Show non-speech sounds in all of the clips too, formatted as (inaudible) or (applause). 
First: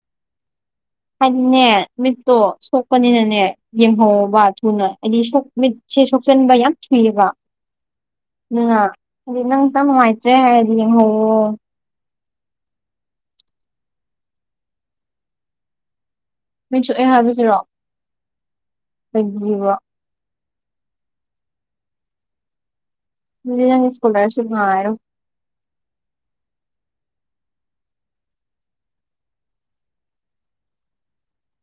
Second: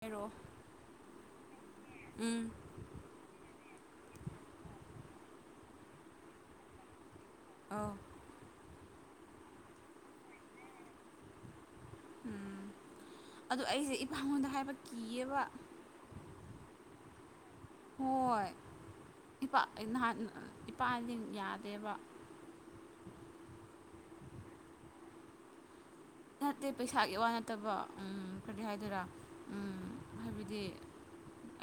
ꯥꯍꯥꯏꯔꯣ ꯍꯥꯏꯗꯤꯅꯦ ꯃꯤꯠꯇꯣ ꯁꯣꯛ ꯄꯅꯤꯅꯅꯦ ꯌꯦꯡꯍꯧꯕ ꯊꯨꯅ ꯍꯥꯏꯗꯤ ꯁꯣꯛ ꯃꯤꯠꯁꯦ ꯁꯣꯛꯆꯟꯕ ꯌꯥꯝ ꯊꯨꯏꯑꯕ ꯑꯥꯎ ꯗꯨꯅ ꯍꯥꯏꯗꯤ ꯅꯪ (unintelligible) ꯅꯨꯉꯥꯏꯇ꯭ꯔꯦ ꯍꯥꯏꯔꯗꯤ ꯌꯦꯡꯍꯧꯋꯣ ꯎꯝ ꯑꯗꯣ ꯑꯩꯖꯦ ꯏꯄꯥꯉꯣꯟꯗ ꯍꯥꯏꯕ ꯀꯤꯌꯦꯕ ꯃꯤꯆꯠ ꯁꯣꯛꯑꯦ ꯍꯥꯏꯕꯁꯤꯔꯣ ꯍꯣꯏ ꯏꯄꯥ ꯀꯩꯒꯤꯕꯣ ꯅꯍꯥꯟ ꯏꯄꯥꯗꯤ ꯌꯥꯗꯦꯕ ꯑꯗꯨꯗꯤ ꯅꯪ ꯏꯁ꯭ꯀꯣꯂꯔꯁꯤꯞ ꯉꯥꯏꯔꯣ ꯅꯠꯇꯦ ꯄꯩꯁꯥꯒꯤ ꯋꯥ ꯅꯠꯇꯕ ꯎꯝ ꯀꯔꯤ ꯍꯥꯏꯗꯣꯏꯔꯥ ꯎꯝ ꯍꯥꯏꯕꯗꯤ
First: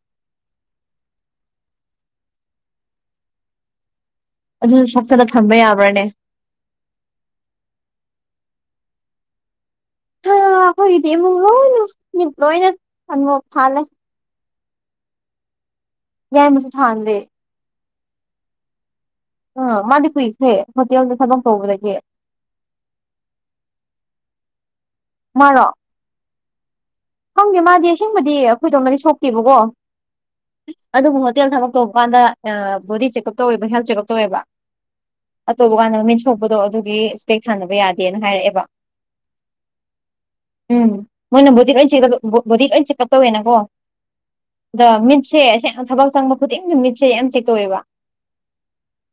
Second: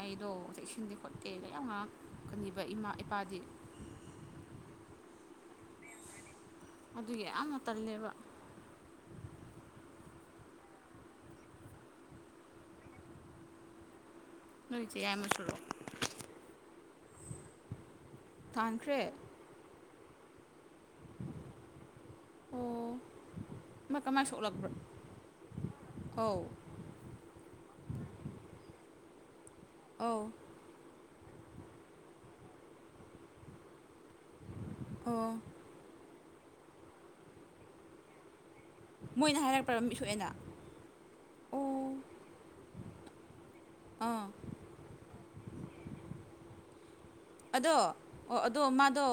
ꯑꯩꯗꯣ ꯆꯦꯛꯁꯤꯟꯗꯦ ꯈꯣꯠꯇꯦꯒ ꯌꯥꯝ ꯉꯥꯛꯀꯥꯅꯤꯕ ꯏꯃꯥ ꯏꯄꯥꯗꯤ ꯑꯗꯨꯖꯨ ꯁꯣꯛꯆꯜꯂ ꯊꯝꯕ ꯌꯥꯕ꯭ꯔꯥꯅꯦ ꯑꯗꯨꯒꯤ ꯌꯥꯝꯅ ꯇꯜꯂꯦꯕ ꯍꯥ ꯑꯈꯣꯏꯒꯤꯗꯤ ꯏꯃꯨꯡ ꯂꯣꯏꯅ ꯃꯤꯠ ꯂꯣꯏꯅ ꯑꯅꯣꯞ ꯊꯥꯜꯂꯦ ꯅꯣꯏ ꯏꯆꯦ ꯌꯥꯏꯃꯁꯨꯔꯣ ꯌꯥꯏꯃꯁꯨ ꯊꯥꯟꯗꯦ ꯊꯥꯟꯈ꯭ꯔꯦ ꯑꯥ ꯃꯥꯗꯤ ꯀꯨꯏꯈ꯭ꯔꯦ ꯍꯣꯇꯦꯜꯗ ꯊꯕꯛ ꯇꯧꯕꯗꯒꯤ ꯑꯣ ꯃꯥ ꯀꯃꯥꯏ ꯁꯣꯛꯂꯛꯕ꯭ꯔꯥ ꯃꯥꯔꯣ ꯑꯧ ꯈꯪꯗꯦ ꯃꯥꯗꯤ ꯑꯁꯦꯡꯕꯗꯤ ꯑꯩꯈꯣꯏꯗꯧꯅꯗꯤ ꯁꯣꯛꯇꯦꯕꯀꯣ ꯑꯧ ꯑꯗꯨꯕꯨ ꯍꯣꯇꯦꯜ ꯊꯕꯛ ꯇꯧꯕ ꯀꯥꯟꯗ ꯕꯣꯗꯤ ꯆꯦꯛꯑꯞ ꯇꯧꯋꯦꯕ ꯍꯦꯜꯠ ꯆꯦꯛꯑꯞ ꯇꯧꯋꯦꯕ ꯑꯣ ꯑꯗꯨ ꯇꯧꯕꯀꯥꯟꯗ ꯃꯤꯠ ꯁꯣꯛꯄꯗꯣ ꯑꯗꯨꯒꯤ ꯏꯁꯄꯦꯛ ꯊꯥꯟꯗꯕ ꯌꯥꯗꯦꯅ ꯍꯥꯏꯔꯛꯑꯦꯕ ꯃꯣꯏꯅ ꯍꯥꯏꯔꯛꯄ꯭ꯔꯥ ꯃꯤꯠ ꯁꯣꯛꯑꯦꯅ ꯎꯝ ꯃꯣꯏꯅ ꯕꯣꯗꯤ ꯂꯣꯏ ꯑꯣ ꯆꯦ (unintelligible) ꯕꯣꯗꯤ ꯂꯣꯏ ꯆꯦꯛ ꯀꯞ ꯇꯧꯋꯦꯅꯀꯣ ꯑꯥ ꯑꯗ ꯃꯤꯠꯁꯦ ꯁꯦꯡꯅ ꯊꯕꯛ ꯆꯪꯕ ꯈꯨꯗꯤꯡꯒꯤ ꯃꯤꯠꯁꯦ ꯌꯥꯝ ꯆꯦꯛ ꯑꯗꯣ ꯇꯧꯋꯦꯕ ꯑꯣ ꯑꯗꯣ ꯃꯥꯗꯣ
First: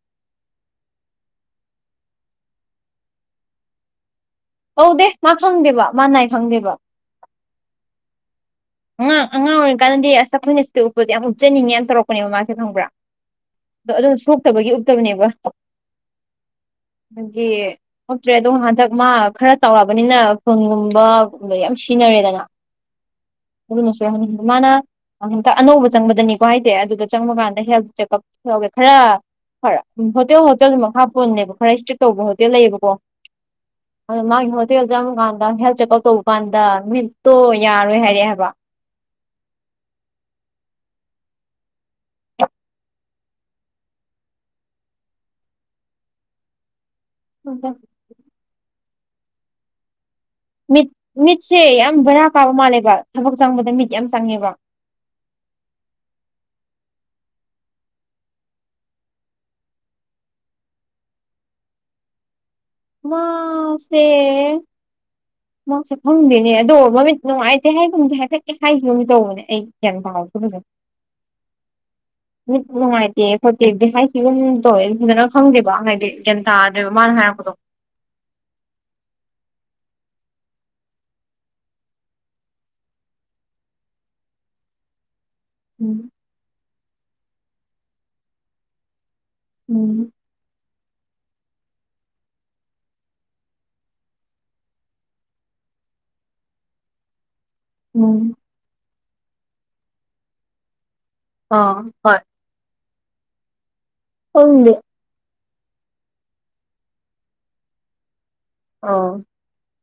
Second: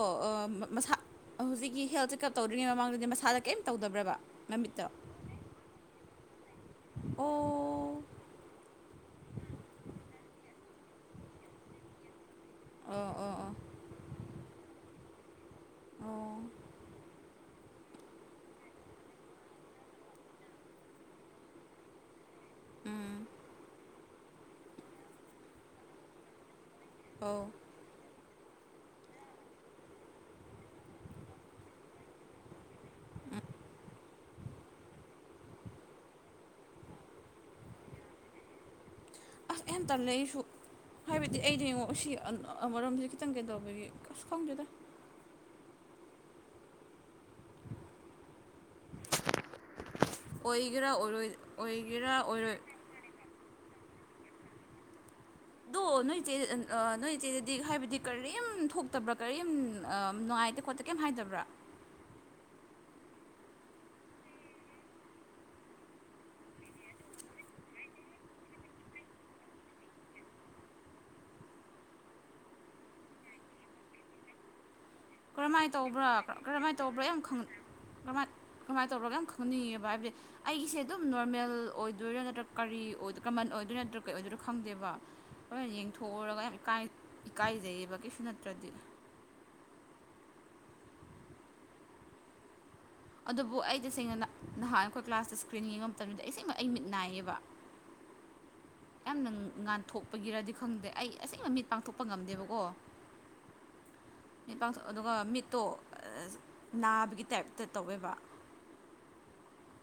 ꯃꯁꯥ ꯍꯧꯖꯤꯛꯀꯤ ꯍꯦꯜꯠ ꯆꯦꯛꯑꯞ ꯇꯧꯗꯔꯤꯉꯩ ꯃꯃꯥꯡꯗꯨꯗꯤ ꯃꯁꯥꯗ ꯀꯔꯤꯝ ꯇꯧꯗꯕ꯭ꯔꯥꯕ ꯑꯧꯗꯦ ꯃꯥ ꯈꯪꯗꯦꯕ ꯃꯥ ꯅꯥꯏ ꯈꯪꯗꯦꯕ ꯑꯣ ꯑꯉꯥꯡ ꯑꯉꯥꯡ ꯑꯣꯏꯔꯤꯀꯥꯟꯗꯗꯤ ꯑꯁ ꯑꯩꯈꯣꯏꯅ ꯏꯁꯄꯦꯛ ꯎꯞꯄꯗꯣ ꯌꯥꯝ ꯎꯞꯆꯅꯤꯡꯉꯦ ꯌꯥꯝ ꯇꯧꯔꯛꯄꯅꯦꯕ ꯃꯥꯁꯦ ꯈꯪꯕ꯭ꯔꯥ ꯑꯣ ꯑꯣ ꯑꯗꯣ ꯑꯗꯨꯝ ꯁꯣꯛꯇꯕꯒꯤ ꯎꯞꯛꯇꯕꯅꯦꯕ ꯑꯣ ꯃꯥꯒꯤ ꯊꯣꯛꯇ꯭ꯔꯦ ꯑꯗꯣ ꯍꯟꯗꯛ ꯃꯥ ꯈꯔ ꯆꯥꯎꯔꯑꯔꯕꯅꯤꯅ ꯐꯨꯟꯒꯨꯝꯕꯨꯝꯕ ꯌꯥꯝ ꯁꯤꯖꯤꯟꯅꯔꯦꯗꯅ ꯎꯝ ꯑꯗꯨꯅꯁꯨ ꯍ ꯃꯥꯅ ꯍꯟꯛꯇ ꯑꯅꯧꯕ ꯆꯪꯕꯗꯅꯤꯀꯣ ꯍꯥꯏꯗꯤ ꯑꯗꯨꯗ ꯑꯧ ꯆꯪꯕꯀꯥꯟꯗ ꯍꯦꯜ ꯆꯦꯛꯑꯞ ꯌꯥꯒꯦ ꯈꯔ ꯈꯔ ꯍꯣꯇꯦꯜ ꯍꯣꯇꯦꯜꯗꯨꯃꯛ ꯍꯥꯞꯄꯣꯅꯦꯕ ꯈꯔ ꯏꯁꯇ꯭ꯔꯤꯛ ꯇꯧꯕ ꯍꯣꯇꯦꯜ ꯂꯩꯌꯦꯕꯀꯣ ꯑꯣ ꯃꯥꯒꯤ ꯍꯣꯇꯦꯜ ꯆꯪꯉꯀꯥꯟꯗ ꯍꯦꯜ ꯆꯦꯛꯑꯞ ꯇꯧꯕ ꯀꯥꯟꯗ ꯃꯤꯠꯇꯣ ꯌꯥꯔꯣꯏ ꯍꯥꯏꯔꯦ ꯍꯥꯏ ꯋꯥ ꯍꯦꯟ ꯇꯜꯂꯦ ꯑꯩꯁꯨ ꯍꯥꯏꯕꯗꯤ ꯑꯩꯗꯤ ꯌꯦꯡꯉꯛꯑꯣ ꯁꯤ ꯑꯃꯔꯣꯝꯗ ꯈꯤꯇꯪ ꯀꯩꯗꯧꯕꯒꯤ ꯑꯁ ꯈꯪꯖꯦꯗ (inaudible) ꯃꯤꯠ ꯑꯣꯏꯒꯦꯔꯥ ꯑꯣꯏꯔꯣꯏ ꯃꯤꯠꯁꯦ ꯌꯥꯝ ꯑꯣꯏꯒꯦꯔꯥ ꯕꯔꯥ ꯀꯥꯕ ꯑꯣꯏꯔꯣꯏ ꯃꯥꯜꯂꯦꯕ ꯊꯕꯛ ꯆꯪꯕꯗ ꯃꯤꯠ ꯌꯥꯝ ꯆꯪꯉꯦꯕ ꯑꯗꯣ ꯅꯣꯏ ꯏꯆꯦ ꯅꯣꯏ ꯏꯆꯦꯗꯗꯤ ꯍꯥꯏꯕꯗꯤ ꯀꯔꯤꯝ ꯊꯣꯛꯇꯕ꯭ꯔꯥ ꯀꯔꯤꯝ ꯅꯨꯡꯉꯥꯏꯇꯦ ꯈꯣꯠꯇ ꯀꯩꯝ ꯍꯥꯏꯗꯕ꯭ꯔꯥ ꯃꯥꯁꯦ ꯃꯥꯁꯨ ꯐꯪꯗꯦꯅꯦ ꯑꯗꯣ ꯃꯃꯤꯠ ꯅꯨꯡꯉꯥꯏꯇꯦ ꯍꯥꯏꯒꯨꯝꯁꯦ ꯍꯥꯏꯐꯠꯀꯦ ꯍꯥꯏꯈꯤꯕꯨꯝ ꯇꯧꯕꯅꯦ ꯑꯩ ꯒꯌꯥꯟ ꯇꯥꯍꯧꯗꯦꯖꯦ ꯃꯤꯠ ꯅꯨꯡꯉꯥꯏꯇꯦ ꯈꯣꯠꯇꯗꯤ ꯍꯥꯏꯁꯤꯒꯨꯝ ꯍꯣꯏ ꯑꯩ ꯐꯖꯅ ꯈꯪꯗꯦꯕ ꯀꯔꯝꯍꯥꯏꯅ ꯇꯧꯕ꯭ꯔꯥ ꯍꯥꯏꯗꯤ ꯒ꯭ꯌꯥꯟ ꯀꯔꯝꯍꯥꯏꯅ ꯇꯥꯗ꯭ꯔꯕ ꯇꯧꯕ꯭ꯔꯥ ꯃꯥꯅ ꯌꯥꯝ ꯍꯥꯏꯔꯛꯄꯗꯣ ꯀꯃꯥꯏ ꯀꯃꯥꯏꯅ ꯇꯧꯔꯒ ꯌꯥꯝ ꯈꯪꯅꯤꯡꯉꯦꯕ ꯍꯥꯏꯕꯗꯤ ꯑꯩꯒꯤꯁꯦ ꯑꯗꯨꯝ ꯅꯣꯔꯃꯦꯜ ꯑꯣꯏꯗꯣꯏꯔꯥ ꯅꯠꯇ꯭ꯔ ꯀꯔꯤ ꯀꯃꯟ ꯑꯣꯏꯗꯣꯏꯔꯣ ꯅꯠꯇ꯭ꯔꯣ ꯀꯔꯤ ꯑꯣꯏꯗꯣꯏꯔꯣ ꯈꯪꯗꯦꯕ ꯍꯣꯏ ꯎꯝ ꯌꯦꯡꯊꯣꯛꯎꯔꯒ ꯌꯥꯝ ꯏꯀꯥꯏꯖꯩꯌꯦꯕ ꯀꯩꯁꯨ ꯅꯠꯇ꯭ꯔꯗꯤ ꯎꯝ ꯑꯗꯨꯕꯨ ꯑꯩ ꯇꯁꯦꯡꯅ ꯅꯍꯥꯟ ꯑꯩꯈꯣꯏ ꯀ꯭ꯂꯥꯁꯇ ꯏꯁꯀ꯭ꯔꯤꯟ ꯌꯦꯡꯉ ꯃꯇꯝꯗ ꯑꯩ ꯏꯁꯦꯡꯃꯛ ꯑꯩ ꯃꯤꯠ ꯅꯥꯏꯌꯦꯕ ꯎꯝ ꯌꯥꯝꯅ ꯉꯥꯟꯊꯣꯛꯄꯒꯤꯔꯗꯤ ꯈꯪꯗꯦ ꯑꯩ ꯑꯁꯦꯡꯕ ꯃꯤꯠ ꯑꯥ ꯄꯥꯡꯊꯣꯛꯄ ꯍꯣꯏ ꯉꯝꯗꯦꯕꯀꯣ ꯃꯤ ꯈꯪꯗꯦ ꯑꯗꯨꯒ ꯃꯤꯠꯇꯣ ꯅꯥꯕꯒꯤ ꯇꯥꯏꯞꯇ ꯇꯧꯋꯦꯕ ꯑꫭ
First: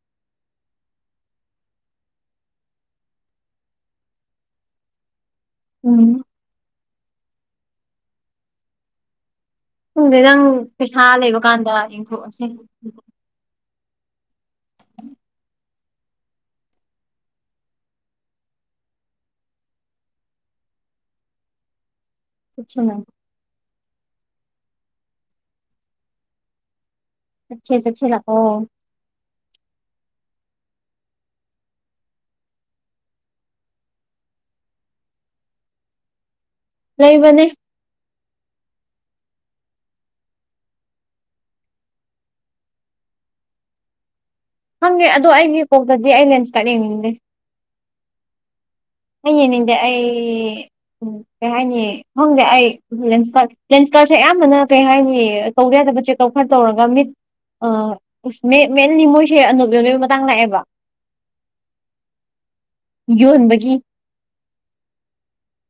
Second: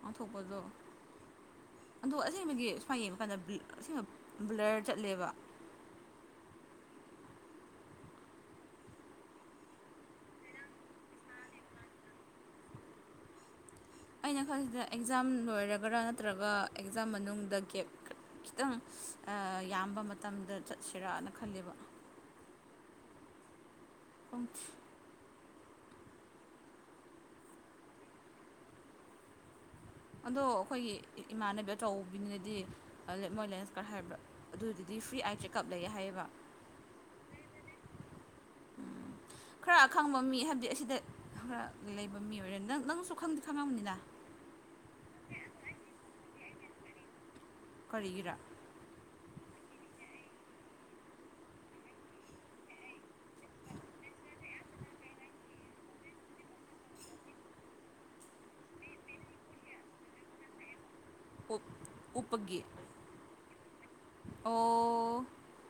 ꯉꯥꯡꯊꯣꯛꯄꯗꯣ ꯑꯗꯣ ꯑꯁꯦꯡꯕꯒꯤ ꯁꯨꯃꯥꯏ ꯌꯦꯡꯕ ꯀꯥꯟꯗ ꯑꯁꯤꯅ ꯕ꯭ꯂꯔ ꯆꯠꯂꯦꯕ ꯎꯝ ꯄꯨꯡꯗ ꯅꯪ ꯄꯩꯁꯥ ꯂꯩꯕ ꯀꯥꯟꯗ ꯌꯦꯡꯊꯣꯛꯑꯁꯤ ꯑꯩꯅ ꯈꯟꯁꯤꯗ ꯑꯦꯛꯖꯥꯝ ꯂꯣꯏꯔꯒꯔꯥ ꯅꯠꯇ꯭ꯔꯒ ꯑꯦꯛꯖꯥꯝ ꯃꯅꯨꯡꯗ ꯒꯦꯞ ꯈꯤꯇꯪ ꯑꯥ ꯌꯥꯝꯕ ꯃꯇꯝꯗ ꯆꯠꯁꯤꯔꯥꯅ ꯈꯜꯂꯦꯕ (inaudible) ꯄꯪꯁꯤ (unintelligible) ꯂꯑꯣ ꯑ ꯑꯗꯣ ꯑꯩꯈꯣꯏꯒꯤ ꯏꯃꯥꯟꯅꯕꯤ ꯑꯆꯧꯕꯤꯅꯤꯅꯗꯤ ꯂꯦꯞ ꯃꯣꯏꯂꯦꯟꯁ ꯈꯔ ꯍꯥꯏꯕ꯭ꯔꯥ ꯑꯗꯨꯗꯨꯗꯤ ꯐ꯭ꯔꯤ ꯑꯥꯏ ꯆꯦꯛꯑꯞ ꯂꯩꯌꯦ ꯍꯥꯏꯌꯦꯕ ꯂꯩꯕꯅꯦ ꯈꯔ ꯑꯈꯪꯕ ꯃꯤ ꯍꯥꯏꯕꯗꯤ ꯑꯁꯤꯗ ꯈꯔ ꯂꯩꯕ ꯃꯤ ꯑꯣꯏꯔꯦ ꯅꯪ ꯅꯪꯁꯨ ꯈꯪꯗꯤ ꯈꯪꯉꯕꯅꯤꯅ ꯈꯪꯉꯦ ꯑꯗꯣ ꯑꯩꯒꯤ ꯀꯣꯛꯇꯗꯤ ꯑꯩ ꯂꯦꯟꯁꯇꯠ ꯌꯦꯡꯅꯤꯡꯗꯦ ꯀꯔꯤꯒꯤꯔ ꯑꯩꯩ ꯌꯡꯅꯤꯡꯗꯦ ꯑꯩ ꯎꯝ ꯀꯩ ꯍꯥꯏꯅꯤ ꯈꯪꯗꯦ ꯑꯩ ꯂꯦꯟꯁ ꯀꯥꯔ ꯂꯦꯟꯁ ꯀꯥꯔꯠꯁꯦ ꯑꯌꯥꯝꯕꯅ ꯀꯩ ꯍꯥꯏꯅꯤ ꯇꯧꯗ ꯌꯥꯗꯕ ꯆꯦꯛꯑꯞ ꯈꯔ ꯇꯧꯔꯒ ꯃꯤꯠ ꯑ ꯑꯁ ꯃꯦꯟ ꯃꯦꯟꯂꯤ ꯃꯣꯏꯁꯦ ꯑꯅꫭꯞ ꯌꯣꯟꯕꯩ ꯃꯇꯥꯡ ꯂꯥꯛꯑꯦꯕ꯫ ꯎꯞ ꯎꯞꯄꯒꯤ ꯌꯣꯟꯕꯒꯤ ꯑꯣ꯫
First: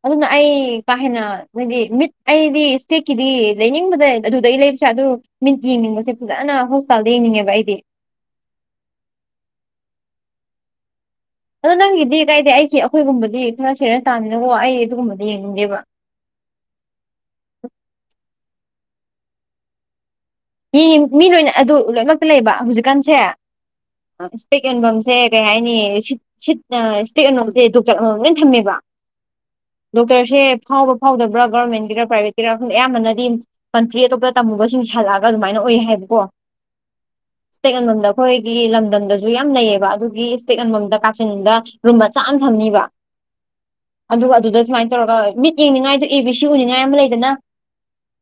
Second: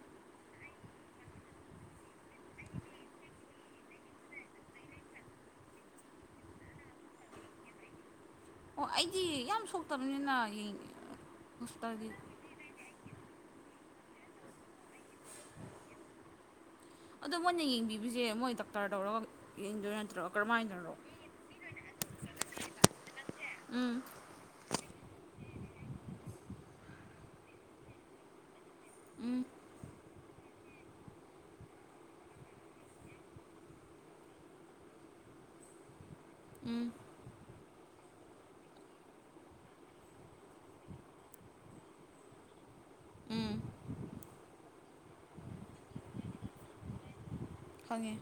ꯑꯗꯨꯅ ꯑꯩ ꯀꯥ ꯍꯦꯟꯅ ꯍꯥꯏꯗꯤ ꯃꯤꯠ ꯑꯩꯗꯤ ꯏꯁ꯭ꯄꯦꯛꯀꯤꯗꯤ ꯂꯩꯅꯤꯡꯕꯗ ꯑꯗꯨꯗꯒꯤ ꯂꯩꯕꯁꯨ ꯌꯥꯏ ꯑꯗꯨ ꯃꯤꯠ ꯌꯦꯡꯅꯤꯡꯕꯁꯦ ꯐꯖꯅ ꯍꯣꯁꯇꯥꯜꯗ ꯌꯦꯡꯅꯤꯡꯉꯦꯕ ꯑꯩꯗꯤ꯫ ꯑꯣ ꯑꯩꯗꯤ ꯌꯥꯝ ꯁꯣꯛꯇꯕꯅꯤꯅ ꯌꯦꯡ ꯑ ꯑꯗꯣ ꯅꯪꯒꯤꯗꯤ ꯀꯥꯏꯗꯦ ꯑꯩꯒꯤ ꯑꯩꯈꯣꯏꯒꯨꯝꯕꯗꯤ ꯈꯔ ꯁꯦꯔꯦꯁ ꯇꯥꯕꯅꯤꯅꯀꯣ ꯑꯩ ꯑꯗꯨꯒꯨꯝꯕꯗꯤ ꯌꯦꯡꯅꯤꯡꯗꯦꯕ꯫ ꯑꯗꯣ ꯃꯣꯏꯅ ꯌꯦꯡꯕꯤꯕꯁꯦ ꯃꯣꯏ ꯗꯥꯛꯇꯔ ꯇꯧꯔꯒ ꯌꯦꯡꯗꯣꯏ ꯅꯠꯇ꯭ꯔꯣ꯫ ꯃꯤ ꯀꯔꯝꯍꯥꯏꯅꯔꯣ ꯃꯤ ꯂꯣꯏꯅ ꯑꯗꯨ ꯂꯣꯏꯅꯃꯛꯇ ꯂꯩꯕ ꯍꯧꯖꯤꯛꯀꯥꯟꯁꯦ꯫ ꯎꯝ ꯁ꯭ꯄꯦꯛ ꯌꯣꯟꯐꯝꯝꯁꯦ ꯀꯩ ꯍꯥꯏꯅꯤꯁꯤꯠ ꯁꯤꯠꯇ ꯁ꯭ꯄꯦꯛ ꯌꫭꯟꯐꯝꯁꯦ ꯗꯣꯛꯇꯔ ꯑ ꯂꯣꯏ ꯊꯝꯃꯦꯕ꯫ ꯎꯝ꯫ ꯗꯣꯛꯇꯔꯁꯦ ꯐꯥꯎꯕ ꯐꯥꯎꯗꯕ꯭ꯔꯥ ꯒꯔꯃꯦꯟꯒꯤꯔꯥ ꯄ꯭ꯔꯥꯏꯚꯦꯠꯀꯤꯔꯥ ꯈꯪꯗꯦ ꯑꯌꯥꯝꯕꯅꯗꯤ ꯀꯟꯇ꯭ꯔꯤ ꯑꯇꯣꯞꯄꯗ ꯇꯝꯃꯨꯕꯁꯤꯡꯁꯤ ꯍꯜꯂꯥꯛꯑꯒ ꯑꯗꯨꯃꯥꯏꯅ ꯑꯣꯏ ꯍꯥꯏꯕꯀꯣ꯫ ꯎꯝ꯫ (inaudible) ꯏꯁ꯭ꯄꯦꯛ ꯌꫭꯟꯕꯝꯗ ꯑꯩꯈꯣꯏꯒꯤ ꯂꯝꯗꯝꯗꯁꯨ ꯌꯥꯝ ꯂꯩꯌꯦꯕ ꯑꯗꯨꯒꯤ ꯏꯁ꯭ꯄꯦꯠ ꯌꫭꯟꯚꯝꯗ ꯀꯥꯆꯤꯟꯗ ꯔꯨꯝ ꯃꯆꯥ ꯑꯃ ꯊꯝꯅꯤꯕ꯫ ꯎꯝ꯫ ꯑꯗꯨꯒ ꯑꯗꯨꯗ ꯁꯨꯃꯥꯏꯅ ꯇꯧꯔꯒ ꯃꯤꯠ ꯌꯦꯡꯅꯤꯡꯉꯥꯏꯗꯣ ꯑꯦ ꯕꯤ ꯁꯤ ꯎꯅꯤꯡꯉꯥꯏ ꯑꯃ ꯂꯩꯗꯅ꯫ ꯈꯪꯉꯦ꯫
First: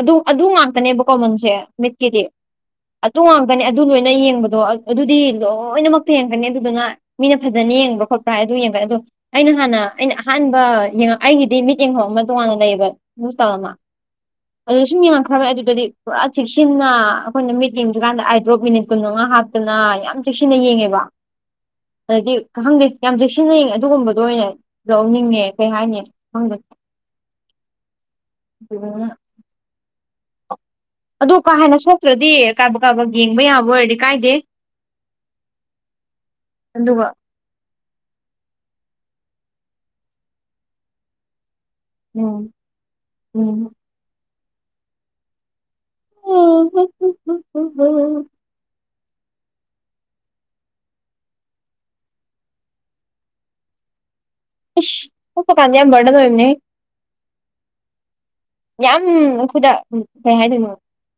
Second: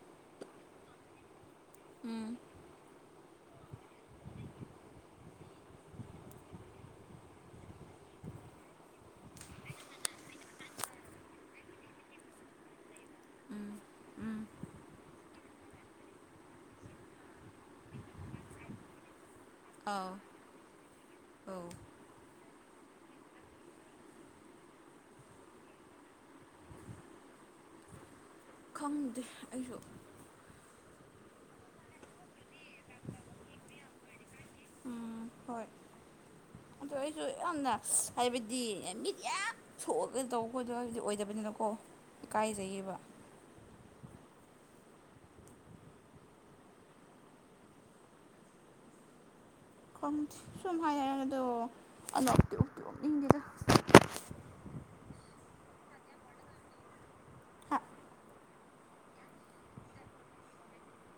ꯑꯗꯨ ꯑꯗꯨ ꯉꯥꯛꯇꯅꯦꯕꯀꯣ ꯃꯟꯁꯦ ꯃꯤꯠꯀꯤꯗꯤ꯫ ꯎꯝ ꯑꯗꯨ ꯉꯥꯛꯇꯅꯦ ꯑꯗꯨ ꯂꯣꯏꯅ ꯌꯦꯡꯕꯗꯣ ꯑꯗꯨꯗꯤ ꯂꯣꯏꯅꯃꯛꯇ ꯌꯦꯡꯒꯅꯤ ꯑꯗꯨꯗꯨꯅ ꯃꯤꯅ ꯐꯖꯅ ꯌꯦꯡꯕ꯭ꯔꯥ ꯈꯣꯠꯄ꯭ꯔ ꯍꯥꯏ ꯑꯗꯨꯝ ꯌꯦꯡꯕ ꯑꯗꯨ ꯑꯩꯅ ꯍꯥꯟꯅ ꯑꯩꯅ ꯑꯍꯥꯟꯕ ꯌꯦꯡꯉꯛ ꯑꯩꯒꯤꯗꯤ ꯃꯤꯠ ꯌꯦꯡꯐꯝ ꯑꯃ ꯇꯣꯉꯥꯟꯅ ꯂꯩꯑꯦꯕ꯫ ꯍꯣꯁꯄꯤꯇꯥꯜ ꯑꯃ ꯎꯝ ꯎꯝ ꯑꯗꯨꯗ ꯁꯨꯝ ꯌꯦꯡꯉꯛꯈ꯭ꯔꯕ ꯑꯗꯨꯗꯗꯤ꯫ ꯄꯨꯔꯥ ꯆꯦꯛꯁꯤꯟꯅ ꯑꯈꯣꯏꯅ ꯃꯤꯠ ꯌꯦꯡꯗ꯭ꯔꯤꯀꯥꯟꯗ ꯑꯥꯏꯗ꯭ꯔꯣꯞ ꯃꯤꯅꯤꯠ ꯀꯨꯟ ꯃꯉꯥ ꯍꯥꯞ ꯇꯅꯥ ꯑꯥꯎ ꯌꯥꯝ ꯆꯦꯛꯁꯤꯟꯅ ꯌꯦꯡꯉꯦꯕ꯫ ꯑꯧ ꯑꯗꯗꯤ ꯈꯪꯗꯦ ꯌꯥꯝ ꯆꯦꯛꯁꯤꯟꯅ ꯌꯦꯡꯉꯦ ꯑꯗꯨꯒꯨꯝꯕꯗ ꯑꯣꯏꯅ꯫ ꯂꯧꯅꯤꯡꯉꯦ ꯀꯩ ꯍꯥꯏꯅꯤ ꯈꯪꯗꯦ꯫ ꯑꯗꯨꯗꯨꯅ ꯈꯪꯗꯦ ꯑꯩꯁꯨ꯫ ꯑꯗꯣ ꯀꯥ ꯍꯦꯟꯅ ꯁꯣꯛꯇ꯭ꯔꯗꯤ ꯀꯥꯕꯛ ꯀꯕꯛ ꯌꯦꯡꯕ ꯌꯥꯕ ꯑꯣꯏꯔꯗꯤ ꯀꯥꯏꯗꯦ꯫ ꯎꯝ ꯍꯣꯏ ꯑꯗꯣ ꯑꯗꯨꯒ ꯑꯩꯖꯨ ꯌꯥꯝꯅ ꯍꯥꯏꯕꯗꯤ ꯃꯤꯠ ꯌꯥꯝ ꯁꯣꯛꯑꯒ ꯇꯧꯕꯗꯣ ꯍꯥꯏꯕꯗꯤ ꯑꯣꯏꯗꯕꯅꯤꯅꯀꯣ꯫ ꯎꯝ ꯏꯀꯥꯏꯖꯩꯌꯦꯕ ꯎꯝ꯫ (unintelligible) ꯈꯪꯗꯦ ꯁꯨꯝ ꯍꯥꯏ ꯍꯥꯏꯔ ꯑꯗꯣ ꯑꯅꯣꯛꯇꯤ ꯎꯞꯇꯤ ꯎꯞꯅꯤꯡꯗꯦꯗ꯫ ꯏꯁ ꯎꯞꯄ ꯀꯥꯟꯗ ꯌꯥꯝ ꯕꯔꯗꯟ ꯑꯣꯏꯕꯅꯦ꯫ (unintelligible) ꯌꯥꯝ ꯑꯩꯈꯣꯏꯗ ꯀꯩ ꯍꯥꯏꯗꯣꯏꯅꯣ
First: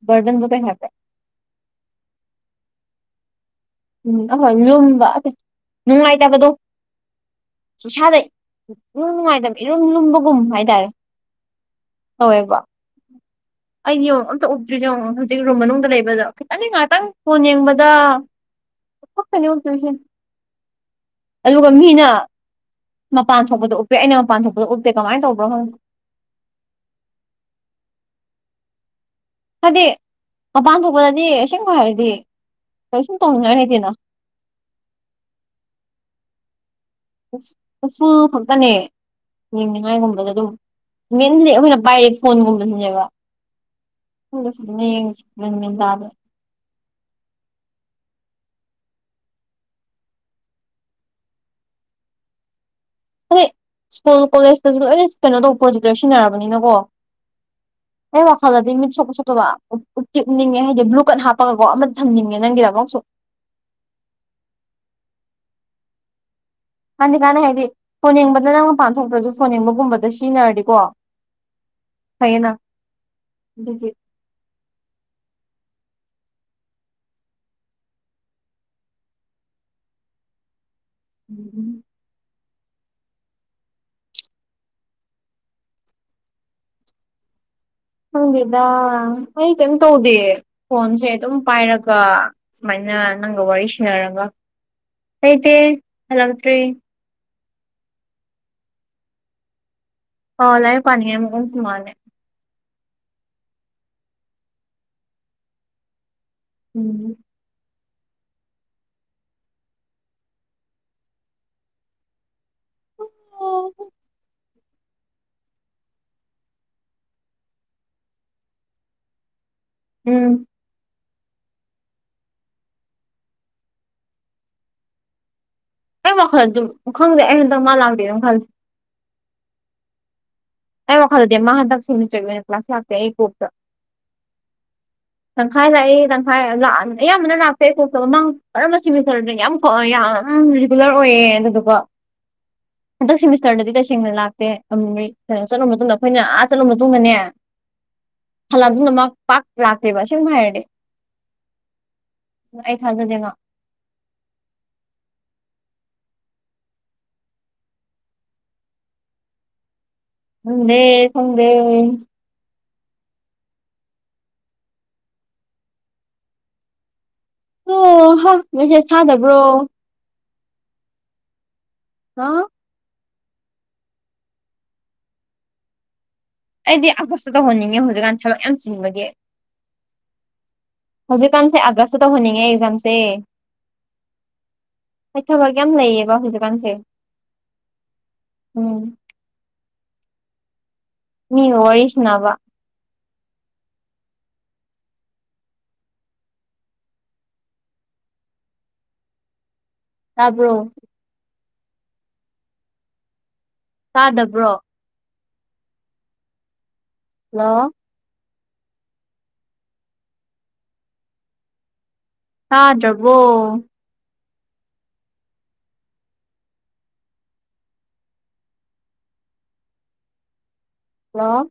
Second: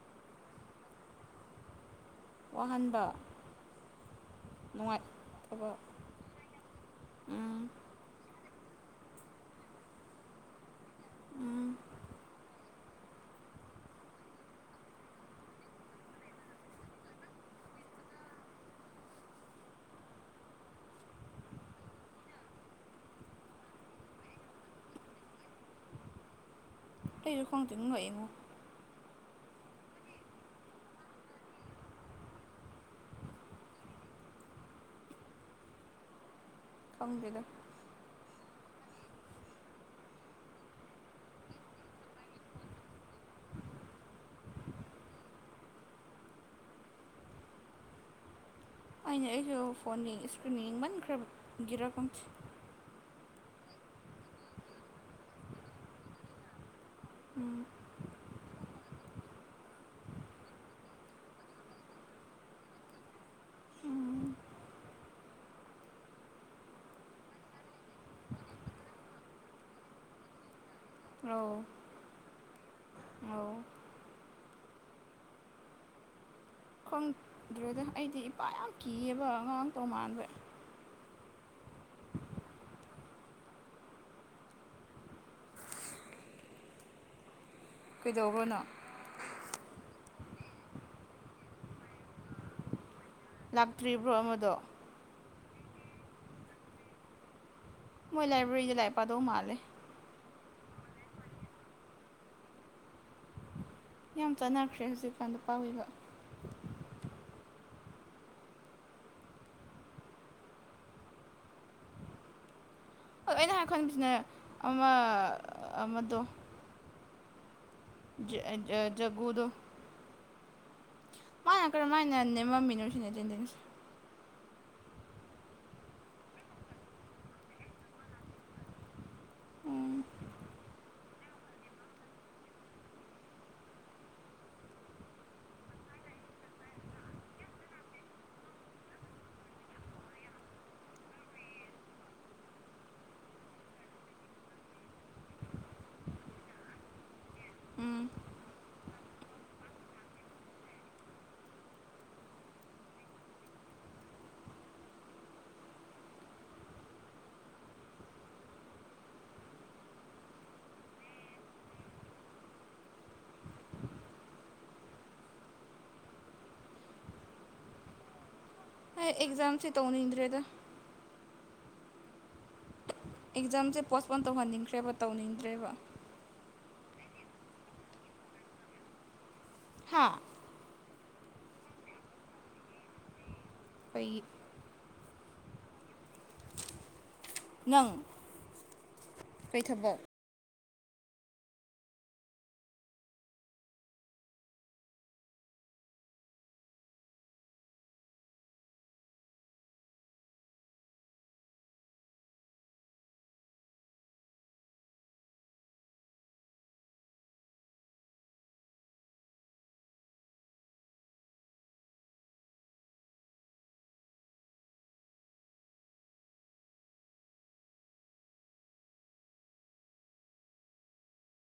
ꯕꯔꯗꯟꯗꯣ ꯀꯩ ꯍꯥꯏꯕ꯭ꯔꯥ꯫ ꯋꯥꯍꯟꯕ꯫ ꯎꯝ ꯑꯍꯣꯏ ꯂꯨꯝꯕ ꯑꯇꯦ ꯅꯨꯡꯉꯥꯏꯇꯕ ꯅꯨꯡꯉꯥꯏꯇꯕꯗꯣ꯫ ꯎꯝ ꯏꯁꯥꯗ ꯏꯅꯨꯡ ꯅꯨꯡꯉꯥꯏꯇꯕ ꯏꯔꯨꯝ ꯂꯨꯝꯕꯒꯨꯝ ꯍꯥꯏꯇꯥꯔꯦ ꯎꯝ ꯇꯧꯋꯦꯕ꯫ ꯑꯩꯗꯤ ꯌꯦꯡꯉꯣ ꯑꯝꯇ ꯎꯞꯇ꯭ꯔꯤꯁꯦ ꯌꯦꯡꯉꯣ ꯍꯧꯖꯤꯛ ꯔꯨꯝ ꯃꯅꯨꯡꯗ ꯂꯩꯕꯗꯣ ꯈꯤꯇꯪꯅꯦ ꯉꯥꯏꯍꯥꯛꯇꯪ ꯐꯣꯟ ꯌꯦꯡꯕꯗ ꯈꯛꯇꯅꯦ ꯎꯞꯇꯣꯢꯁꯦ ꯑꯗꯨꯒ ꯃꯤꯅ ꯃꯄꯥꯟ ꯊꯣꯛꯄꯗ ꯎꯞꯄꯦ ꯑꯩꯅ ꯃꯥꯄꯥꯟ ꯊꯣꯛꯄꯗ ꯎꯞꯇꯦ ꯀꯃꯥꯏꯅ ꯇꯧꯕ꯭ꯔꯣ ꯈꯪꯗꯦ꯫ ꯑꯩꯖꯨ ꯈꯪꯗꯦ ꯉꯛꯑꯦꯉꯣ꯫ ꯍꯥꯏꯗꯤ ꯃꯄꯥꯟ ꯊꯣꯛꯄꯗꯗꯤ ꯑꯁꯦꯡꯕ ꯍꯥꯏꯔꯗꯤ ꯀꯩꯁꯨꯝ ꯇꯧꯅꯤꯡꯉꯥꯢ ꯂꯩꯇꯦꯅꯥ ꯈꯪꯗꯦꯗ ꯎꯐ ꯎꯐꯨꯜ ꯈꯛꯇꯅꯦ꯫ ꯌꯦꯡꯅꯤꯡꯉꯥꯏꯒꯨꯝꯕꯗ ꯑꯗꯨꯝ ꯃꯦꯟꯗꯤ ꯑꯩꯈꯣꯏꯅ ꯄꯥꯏꯔꯤ ꯐꯣꯟꯒꯨꯝꯕꯁꯤꯅꯦꯕ꯫ (unintelligible) ꯑꯩꯅ ꯑꯩꯁꯨ ꯐꯣꯟꯒꯤ ꯏꯁꯀ꯭ꯔꯤꯟ ꯌꯦꯡꯃꯟꯈ꯭ꯔꯕꯒꯤꯔ ꯈꯪꯇꯦ ꯍꯗꯤ ꯁ꯭ꯀꯨꯜ ꯀꯣꯂꯦꯖꯇꯁꯨ ꯂꯣꯏꯅ ꯀꯩꯅꯣ ꯇꯧꯕ ꯄ꯭ꯔꯣꯖꯦꯛꯇꯔ ꯁꯤꯖꯤꯟꯅꯔꯕꯅꯤꯅꯀꯣ꯫ ꯎꯝ ꯑꯩ ꯋꯥꯈꯜꯗꯗꯤ ꯃꯤꯠ ꯁꯣꯛꯄ ꯁꯣꯛꯇꯕ ꯎꯞꯇꯤ ꯎꯞꯅꯤꯡꯉꯦ ꯍꯥꯏꯗꯤ ꯕ꯭ꯂꯨ ꯀꯠ ꯍꯥꯞꯄꯒꯀꯣ ꯑꯃꯗꯤ ꯊꯝꯅꯤꯡꯉꯦ ꯅꯪꯒꯤꯗꯃꯛꯁꯨ꯫ ꯎꯝ ꯀꯥꯟꯗꯤ ꯀꯥꯟꯅꯩ ꯍꯥꯏꯗꯤ ꯐꯣꯟ ꯌꯦꯡꯕꯗ ꯅꯪ ꯃꯄꯥꯟ ꯊꯣꯛꯇ꯭ꯔꯁꯨ ꯐꯣꯟ ꯌꯦꯡꯕꯒꯨꯝꯕꯗ ꯁꯤꯖꯤꯟꯅꯔꯗꯤꯀꯣ꯫ ꯑꯧ꯫ ꯐꯩꯌꯦꯅꯥ ꯑꯧ ꯑꯗꯨꯒꯤ꯫ ꯈꯪꯗ꯭ꯔꯦꯗ ꯑꯩꯗꯤ ꯏꯄꯥ ꯌꯥꯝ ꯀꯤꯌꯦꯕ ꯑꯉꯥꯡ ꯇꯧꯃꯥꯟꯕꯩ ꯎꯝ (unintelligible) ꯀꯩꯗꯧꯕ꯭ꯔꯣꯅꯣ ꯈꯪꯗꯦꯗꯥ ꯑꯩ ꯀꯩꯝ ꯇꯧꯗꯦ ꯐꯣꯟꯁꯦ ꯗꯨꯝ ꯄꯥꯏꯔꯒ ꯁꯨꯃꯥꯏꯅ ꯅꯪꯒ ꯋꯥꯔꯤ ꯂꯥꯛꯇ꯭ꯔꯤꯕ꯭ꯔꯣ ꯁꯅꯔꯒ ꯑꯃꯗꯣ ꯂꯩꯇꯦ ꯍꯂꯛꯇ꯭ꯔꯤ ꯃꯣꯏ ꯂꯥꯏꯕ꯭ꯔꯦꯔꯤꯗ ꯂꯥꯏꯛ ꯄꯥꯗꯧ ꯃꯥꯜꯂꯦ꯫ ꯑꯣ ꯂꯥꯏꯔꯤꯛ ꯄꯥꯅꯤꯡꯉꯥꯏ ꯃꯑꯣꯡꯁꯨ ꯃꯥꯜꯂꯦ ꯌꯥꯝ ꯆꯥꯟꯅꯈ꯭ꯔꯦ ꯍꯧꯖꯤꯛꯀꯥꯟ ꯅꯨꯄꯥ ꯍꯣꯏꯒ ꯎꯝ ꯍꯣꯏ ꯑꯩꯅ ꯍꯥꯟ ꯈꯟꯕꯁꯤꯅꯥ ꯑꯃ ꯑꯃꯗꯣ ꯖꯦ ꯑ ꯑꯥ ꯖꯒꯨꯗꯣ ꯎꯝ ꯃꯥꯅ ꯀꯔꯝꯃꯥꯏꯅ ꯅꯦꯝꯃꯝꯃꯤꯅꯣ ꯁꯤꯅꯤ ꯑꯦꯇꯦꯟꯗꯦꯟꯁꯁꯦ ꯑꯩ ꯋꯥꯈꯜꯗ ꯑꯗꯨꯝ ꯈꯪꯗꯦ ꯑꯩ ꯍꯟꯗꯛ ꯃꯥ ꯂꯥꯛꯇꯦ ꯗꯨꯝ ꯈꯜꯂꯤ ꯎꯝ ꯑꯩ ꯋꯥꯈꯜꯗꯗꯤ ꯃꯥ ꯍꯟꯗꯛ ꯁꯦꯃꯤꯁꯇꯔꯒꯤ ꯑꯣꯏꯅ ꯀ꯭ꯂꯥꯁ ꯂꯥꯛꯇꯦ ꯑꯩ ꯀꯣꯛꯇ꯫ ꯇꯪꯈꯥꯏ ꯂꯥꯛꯏ ꯇꯪꯈꯥꯏ ꯂꯥꯛ ꯑꯌꯥꯝꯕꯅ ꯂꯥꯛꯇꯦ ꯑꯩ ꯀꯣꯛꯇ ꯃꯃꯥꯡ ꯀꯔꯝꯕ ꯁꯤꯃꯤꯊꯔꯗꯅꯣ ꯌꯥꯝ ꯍꯣꯏ ꯌꯥꯝ ꯔꯤꯒꯨꯂꯔ ꯑꯣꯏꯌꯦ ꯑꯗꯨꯗꯨꯒ ꯍꯟꯗꯛ ꯁꯦꯃꯤꯁꯇꯔꯗꯗꯤ ꯇꯁꯦꯡꯅ ꯂꯥꯛꯇꯦ ꯑꯝꯔꯤ ꯀꯩꯅꯣ ꯆꯠꯂꯨꯔ ꯃꯇꯨꯡꯗ ꯑꯩꯈꯣꯏꯅ ꯑꯥ ꯆꯠꯂꯨ ꯃꯇꯨꯡꯗꯅꯦ ꯎꯝ ꯍꯜꯂꯛꯑ ꯃꯇꯨꯡꯗ ꯃꯥ ꯄꯥꯛ ꯂꯥꯛꯇꯦꯕ ꯑꯁꯦꯡꯕ ꯍꯥꯏꯔꯗꯤ ꯑꯩ ꯊꯥꯖꯗꯦ ꯃꯥ ꯈꯪꯗꯦ ꯈꯪꯗꯦ ꯑꯣ ꯍꯥꯥ ꯑꯩ ꯑꯦꯛꯖꯥꯝꯁꯦ ꯇꯧꯅꯤꯡꯗ꯭ꯔꯦꯗ (unintelligible) ꯑꯦꯛꯖꯥꯝꯁꯦ ꯄꯣꯁꯄꯣꯟ ꯇꯧꯍꯟꯅꯤꯡꯈ꯭ꯔꯦꯕ ꯇꯧꯅꯤꯡꯗ꯭ꯔꯦꯕ ꯑꯩꯗꯤ ꯑꯒꯁ ꯇ ꯇꯧꯍꯟꯅꯤꯡꯉꯦ ꯍꯧꯖꯤꯛꯀꯥꯟ ꯊꯕꯛ ꯌꯥꯝ ꯆꯤꯟꯕꯒꯤ ꯍꯥꯥ ꯍꯧꯖꯤꯛꯀꯥꯟꯁꯦ ꯑꯥꯒꯁ ꯇ ꯇꯧꯍꯟꯅꯤꯡꯉꯦ ꯑꯦꯛꯖꯥꯝꯁꯦ ꯀꯩꯒꯤ ꯑꯩ ꯊꯥꯕꯛ ꯌꯥꯝ ꯂꯩꯌꯦꯕ ꯍꯧꯖꯤꯛꯀꯥꯟꯁꯦ ꯅꯪ ꯎꯝ ꯀꯩ ꯊꯕꯛ ꯃꯤꯒ ꯋꯥꯔꯤ ꯁꯟꯅꯥꯕ ꯇꯥꯕ꯭ꯔꯣ ꯇꯥꯗꯕ꯭ꯔꯣ ꯍꯜꯂꯣ ꯍꯥꯥꯗ꯭ꯕꯣ ꯍꯂꯣ